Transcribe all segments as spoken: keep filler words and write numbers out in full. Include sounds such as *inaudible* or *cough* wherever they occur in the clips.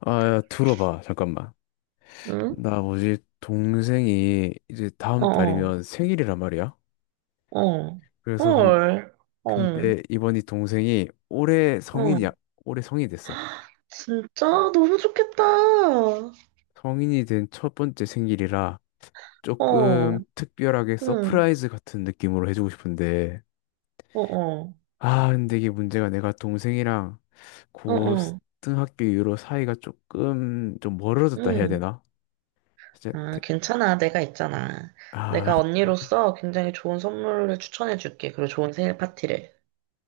아, 야, 들어봐. 잠깐만. 응? 나 뭐지? 동생이 이제 어, 다음 어, 달이면 생일이란 말이야. 어. 그래서 근, 헐. 어, 근데 이번이 동생이 올해 어. 성인이야. 올해 성인이 됐어. 진짜 너무 좋겠다. 성인이 된 첫 번째 생일이라 어, 조금 특별하게 응, 서프라이즈 같은 느낌으로 해주고 싶은데. 어, 어, 아, 근데 이게 문제가 내가 동생이랑 어, 어, 고등학교 이후로 사이가 조금 좀 멀어졌다 해야 응. 되나? 진짜 아, 대- 괜찮아. 내가 있잖아. 아, 내가 언니로서 굉장히 좋은 선물을 추천해줄게. 그리고 좋은 생일 파티를.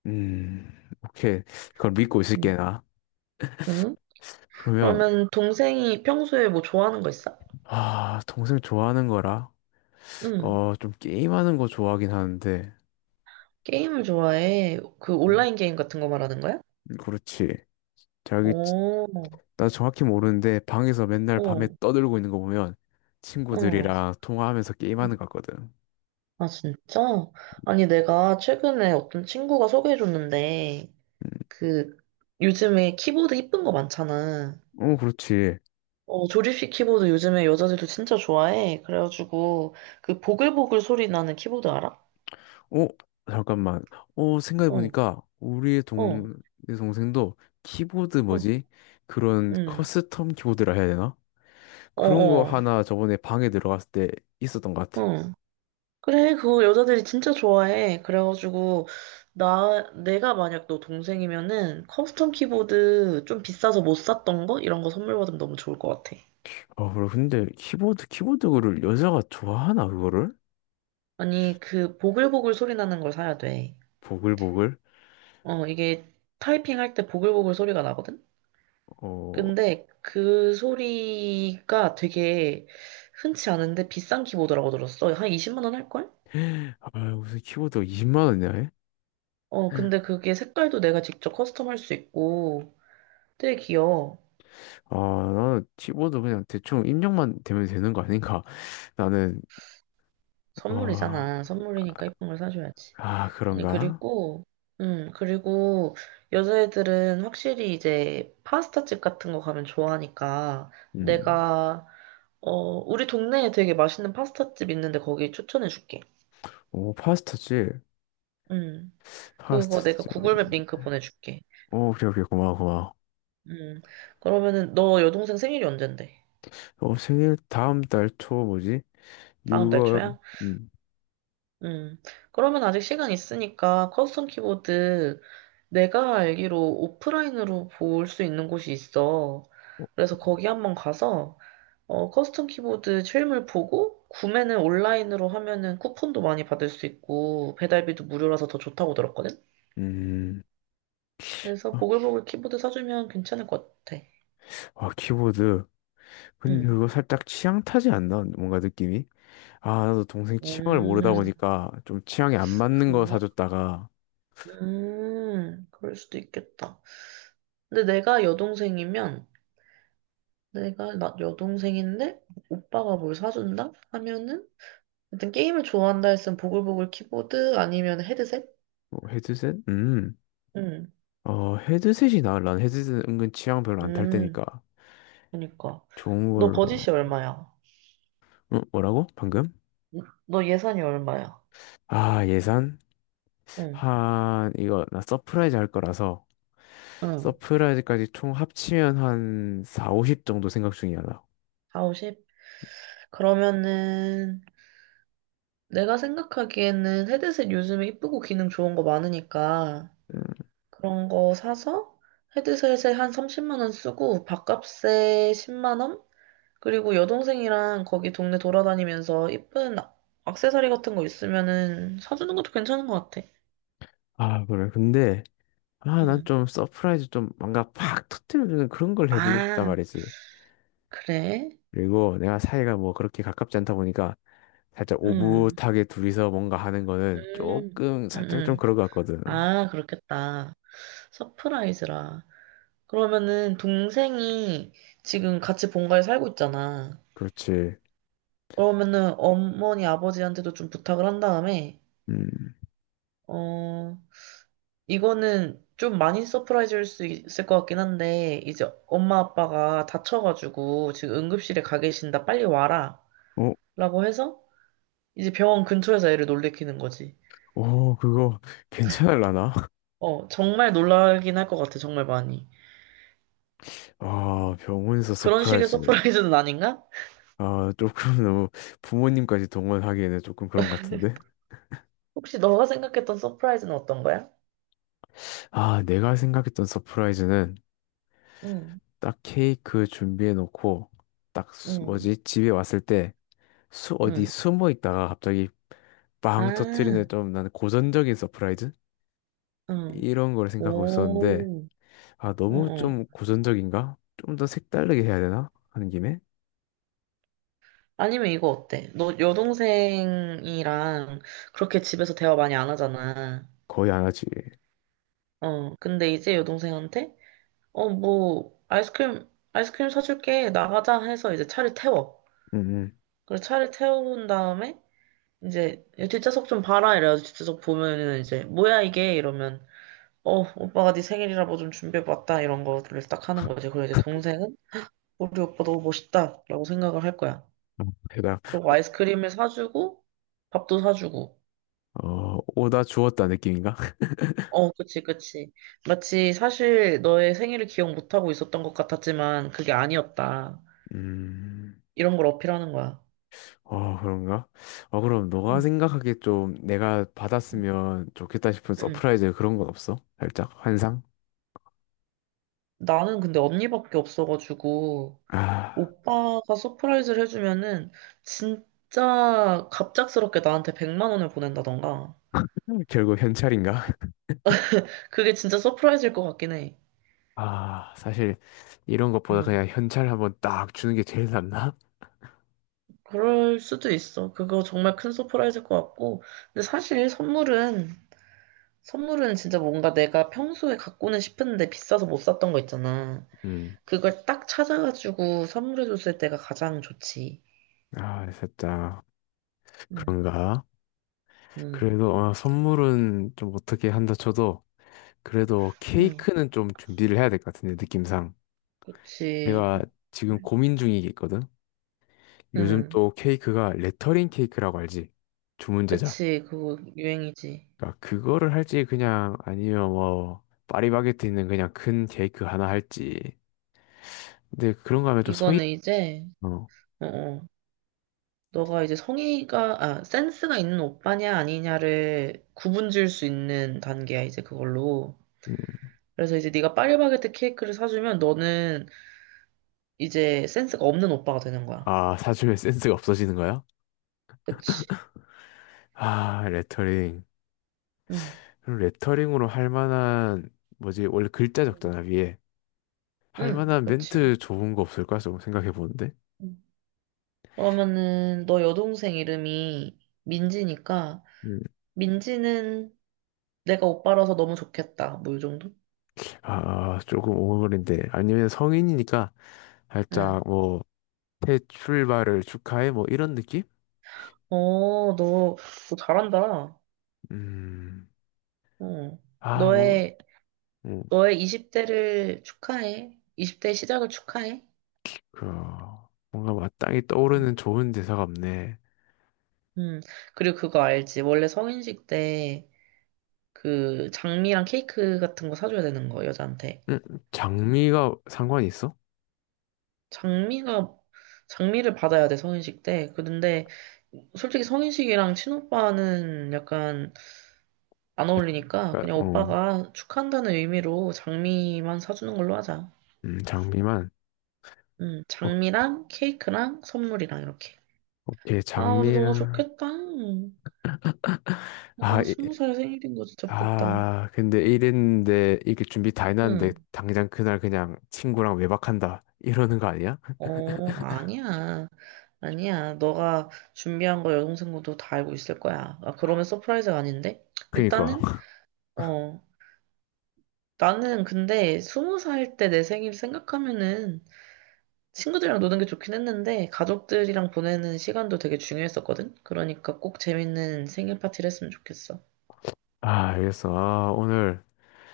음, 오케이. 그걸 믿고 있을게, 응, 나. 응? 그러면 그러면 동생이 평소에 뭐 좋아하는 거 있어? 아, 동생 좋아하는 거라, 응. 어, 좀 게임하는 거 좋아하긴 하는데, 게임을 좋아해. 그 음, 온라인 게임 같은 거 말하는 거야? 그렇지. 자기 치- 오, 나 정확히 모르는데 방에서 맨날 밤에 어, 떠들고 있는 거 보면 어. 친구들이랑 통화하면서 게임하는 것 같거든. 아, 진짜? 아니, 내가 최근에 어떤 친구가 소개해줬는데, 음, 그, 요즘에 키보드 이쁜 거 많잖아. 어, 그렇지. 어, 조립식 키보드 요즘에 여자들도 진짜 좋아해. 그래가지고, 그 보글보글 소리 나는 키보드 알아? 어, 잠깐만. 어 생각해 어, 보니까 우리의 어, 동 내 동생도 키보드 어, 뭐지, 그런 응, 커스텀 키보드라 해야 되나, 어, 그런 거 어, 하나 저번에 방에 들어갔을 때 있었던 것 같아. 어. 그래, 그거 여자들이 진짜 좋아해. 그래가지고, 나, 내가 만약 너 동생이면은 커스텀 키보드 좀 비싸서 못 샀던 거? 이런 거 선물 받으면 너무 좋을 것 같아. 아, 그래. 근데 키보드, 키보드를 여자가 좋아하나, 그거를? 아니, 그 보글보글 소리 나는 걸 사야 돼. 보글보글? 어, 이게 타이핑할 때 보글보글 소리가 나거든? 어, 근데 그 소리가 되게 흔치 않은데 비싼 키보드라고 들었어. 한 이십만 원 할걸? 아, 무슨 키보드가 이십만 원이냐, 해? 어, 근데 그게 색깔도 내가 직접 커스텀할 수 있고 되게 귀여워. 아, 나는 키보드 그냥 대충 입력만 되면 되는 거 아닌가? *laughs* 나는, 아, 선물이잖아. 선물이니까 예쁜 걸 사줘야지. 아, 아니, 그런가? 그리고, 음, 그리고 여자애들은 확실히 이제 파스타집 같은 거 가면 좋아하니까 음. 내가 어, 우리 동네에 되게 맛있는 파스타집 있는데 거기 추천해줄게. 오, 파스타지? 음, 그거 내가 파스타지. 구글맵 링크 보내줄게. 오, 오케이, 오케이, 고마워, 고마워. 음, 그러면은 너 여동생 생일이 언젠데? 어, 생일 다음 달 초, 뭐지? 다음 달 유월, 초야? 음, 음, 그러면 아직 시간 있으니까 커스텀 키보드 내가 알기로 오프라인으로 볼 수 있는 곳이 있어. 어, 그래서 거기 한번 가서 어, 커스텀 키보드 실물 보고 구매는 온라인으로 하면은 쿠폰도 많이 받을 수 있고 배달비도 무료라서 더 좋다고 들었거든? 음. 그래서 아, 보글보글 키보드 사주면 괜찮을 것 같아. 아, 키보드. 근데 응. 그거 살짝 취향 타지 않나? 뭔가 느낌이? 아, 나도 동생 취향을 모르다 음, 보니까 좀 취향에 안 맞는 거 그런가? 사줬다가. 음, 그럴 수도 있겠다. 근데 내가 여동생이면, 내가 나 여동생인데, 오빠가 뭘 사준다? 하면은, 일단 게임을 좋아한다 했으면 보글보글 키보드 아니면 헤드셋? 뭐 헤드셋? 음. 응, 어, 헤드셋이 나아. 난 헤드셋은 은근 취향 별로 안 탈 음, 때니까. 그니까. 좋은 너 걸로. 버짓이 얼마야? 어, 뭐라고? 방금? 너 예산이 얼마야? 아, 예산? 응, 한, 이거, 나 서프라이즈 할 거라서, 응. 서프라이즈까지 총 합치면 한 사, 오십 정도 생각 중이야, 나. 사십, 오십? 그러면은, 내가 생각하기에는 헤드셋 요즘에 이쁘고 기능 좋은 거 많으니까 음, 그런 거 사서 헤드셋에 한 삼십만 원 쓰고 밥값에 십만 원? 그리고 여동생이랑 거기 동네 돌아다니면서 이쁜 악- 액세서리 같은 거 있으면은 사주는 것도 괜찮은 것 같아. 아, 그래. 근데, 아, 난 음. 좀 서프라이즈 좀 뭔가 팍 터뜨려주는 그런 걸 해보고 싶단 아, 말이지. 그래? 그리고 내가 사이가 뭐 그렇게 가깝지 않다 보니까 살짝 음. 오붓하게 둘이서 뭔가 하는 거는 음. 조금 음. 살짝 좀 음. 그런 것 같거든. 아, 그렇겠다. 서프라이즈라. 그러면은 동생이 지금 같이 본가에 살고 있잖아. 그렇지. 그러면은 어머니 아버지한테도 좀 부탁을 한 다음에 음. 어, 이거는 좀 많이 서프라이즈일 수 있을 것 같긴 한데 이제 엄마 아빠가 다쳐가지고 지금 응급실에 가 계신다 빨리 와라 어, 라고 해서 이제 병원 근처에서 애를 놀래키는 거지. 어, 그거 *laughs* 괜찮을라나? *laughs* 어, 정말 놀라긴 할 것 같아 정말 많이. 아, 병원에서 그런 식의 서프라이즈. 서프라이즈는 아닌가? 아, 조금 *laughs* 너무 부모님까지 동원하기에는 조금 그런 것 같은데? 혹시 너가 생각했던 서프라이즈는 어떤 거야? 아, 내가 생각했던 서프라이즈는 응, 딱 케이크 준비해 놓고 딱 수- 응, 뭐지? 집에 왔을 때 수, 어디 응. 숨어 있다가 갑자기 빵 터트리는, 아, 좀 나는 고전적인 서프라이즈? 응. 이런 걸 생각하고 있었는데. 오, 아, 응, 너무 응. 좀 고전적인가? 좀 더 색다르게 해야 되나? 하는 김에. 아니면 이거 어때? 너 여동생이랑 그렇게 집에서 대화 많이 안 하잖아. 거의 안 하지. 어, 근데 이제 여동생한테, 어, 뭐, 아이스크림, 아이스크림 사줄게. 나가자 해서 이제 차를 태워. 음, 음. 그래서 차를 태운 다음에, 이제, 야, 뒷좌석 좀 봐라. 이래가지고 뒷좌석 보면은 이제, 뭐야 이게? 이러면, 어, 오빠가 네 생일이라 뭐 좀 준비해봤다. 이런 거를 딱 하는 거지. 그리고 이제 동생은, 우리 오빠 너무 멋있다. 라고 생각을 할 거야. 어, 대답. 그리고 아이스크림을 사주고, 밥도 사주고. 어, 오다 주었다 느낌인가? *laughs* 어, 그치, 그치. 마치 사실 너의 생일을 기억 못하고 있었던 것 같았지만 그게 아니었다. 음, 이런 걸 어필하는 거야. 어, 그런가? 어, 그럼 너가 응. 생각하기에 좀 내가 받았으면 좋겠다 싶은 응. 서프라이즈, 그런 건 없어? 살짝 환상? 나는 근데 언니밖에 없어가지고 아, 오빠가 서프라이즈를 해주면은 진짜 갑작스럽게 나한테 백만 원을 보낸다던가. *laughs* 결국 현찰인가? *laughs* 그게 진짜 서프라이즈일 것 같긴 해. 아, 사실 이런 것보다 응. 그냥 현찰 한번 딱 주는 게 제일 낫나? 그럴 수도 있어. 그거 정말 큰 서프라이즈일 것 같고. 근데 사실 선물은 선물은 진짜 뭔가 내가 평소에 갖고는 싶은데 비싸서 못 샀던 거 있잖아. 음, 그걸 딱 찾아가지고 선물해줬을 때가 가장 좋지. 아, 살짝 응, 그런가? 응, 그래도 어, 선물은 좀 어떻게 한다 쳐도 그래도 응. 케이크는 좀 준비를 해야 될 것 같은데, 느낌상. 그치, 내가 지금 고민 중이겠거든. 요즘 응. 또 케이크가 레터링 케이크라고 알지? 주문 제작. 그치, 그거 유행이지. 그러니까 그거를 할지, 그냥 아니면 뭐 파리바게트 있는 그냥 큰 케이크 하나 할지. 근데 그런 거 하면 좀 성의. 이거는 이제, 어. 어, 어. 너가 이제 성의가, 아, 센스가 있는 오빠냐 아니냐를 구분 지을 수 있는 단계야, 이제 그걸로. 음. 그래서 이제 네가 파리바게트 케이크를 사주면 너는 이제 센스가 없는 오빠가 되는 거야. 아, 사주면 센스가 없어지는 거야? 그치? 아, 레터링. 응. 그럼 레터링으로 할 만한 뭐지? 원래 글자 적잖아, 위에. 할 응, 만한 그렇지. 멘트 좋은 거 없을까? 조금 생각해 보는데. 응. 그러면은 너 여동생 이름이 민지니까 음. 민지는 내가 오빠라서 너무 좋겠다. 뭐 이 정도? 아, 조금 오글거린데. 아니면 성인이니까 응. 살짝 뭐, 새 출발을 축하해, 뭐, 이런 느낌? 어, 너, 너 잘한다. 음, 어. 아, 뭔, 너의 음, 너의 이십 대를 축하해. 이십 대 시작을 축하해. 그, 뭔가 마땅히 응. 떠오르는 좋은 대사가 없네. 음, 그리고 그거 알지? 원래 성인식 때 그 장미랑 케이크 같은 거 사줘야 되는 거 여자한테. 음, 장미가 상관이 있어? 장미가 장미를 받아야 돼 성인식 때. 그런데 솔직히 성인식이랑 친오빠는 약간 안 어울리니까 그냥 그러니까, 어, 오빠가 축하한다는 의미로 장미만 사주는 걸로 하자. 음, 장미만. 음, 어, 장미랑 케이크랑 선물이랑 이렇게. 오케이, 아, 근데 너무 장미랑. 좋겠다. 아, 와, 스무 살 생일인 거 진짜 부럽다. 아, 근데 이랬는데, 이게 준비 다 해놨는데, 응. 당장 그날 그냥 친구랑 외박한다. 이러는 거 아니야? 어, 아니야. 아니야. 너가 준비한 거 여동생도 다 알고 있을 거야. 아, 그러면 서프라이즈가 아닌데? 그니까. 일단은, 어, 나는 근데 스무 살 때 내 생일 생각하면은 친구들이랑 노는 게 좋긴 했는데 가족들이랑 보내는 시간도 되게 중요했었거든? 그러니까 꼭 재밌는 생일 파티를 했으면 좋겠어. 아, 알겠어. 아, 오늘,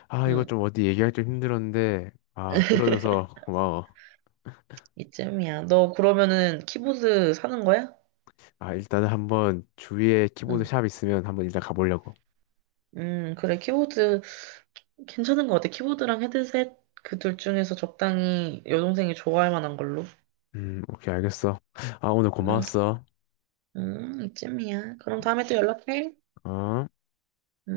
아, 이거 응, 좀 어디 얘기하기 좀 힘들었는데, 아, 들어줘서 고마워. 이쯤이야. 너 그러면은 키보드 사는 거야? 아, 일단은 한번 주위에 키보드 응. 샵 있으면 한번 일단 가보려고. 음, 그래. 키보드 괜찮은 것 같아. 키보드랑 헤드셋 그 둘 중에서 적당히 여동생이 좋아할 만한 걸로. 음, 오케이, 알겠어. 아, 오늘 응, 고마웠어. 응, 이쯤이야. 그럼 다음에 또 연락해. 어?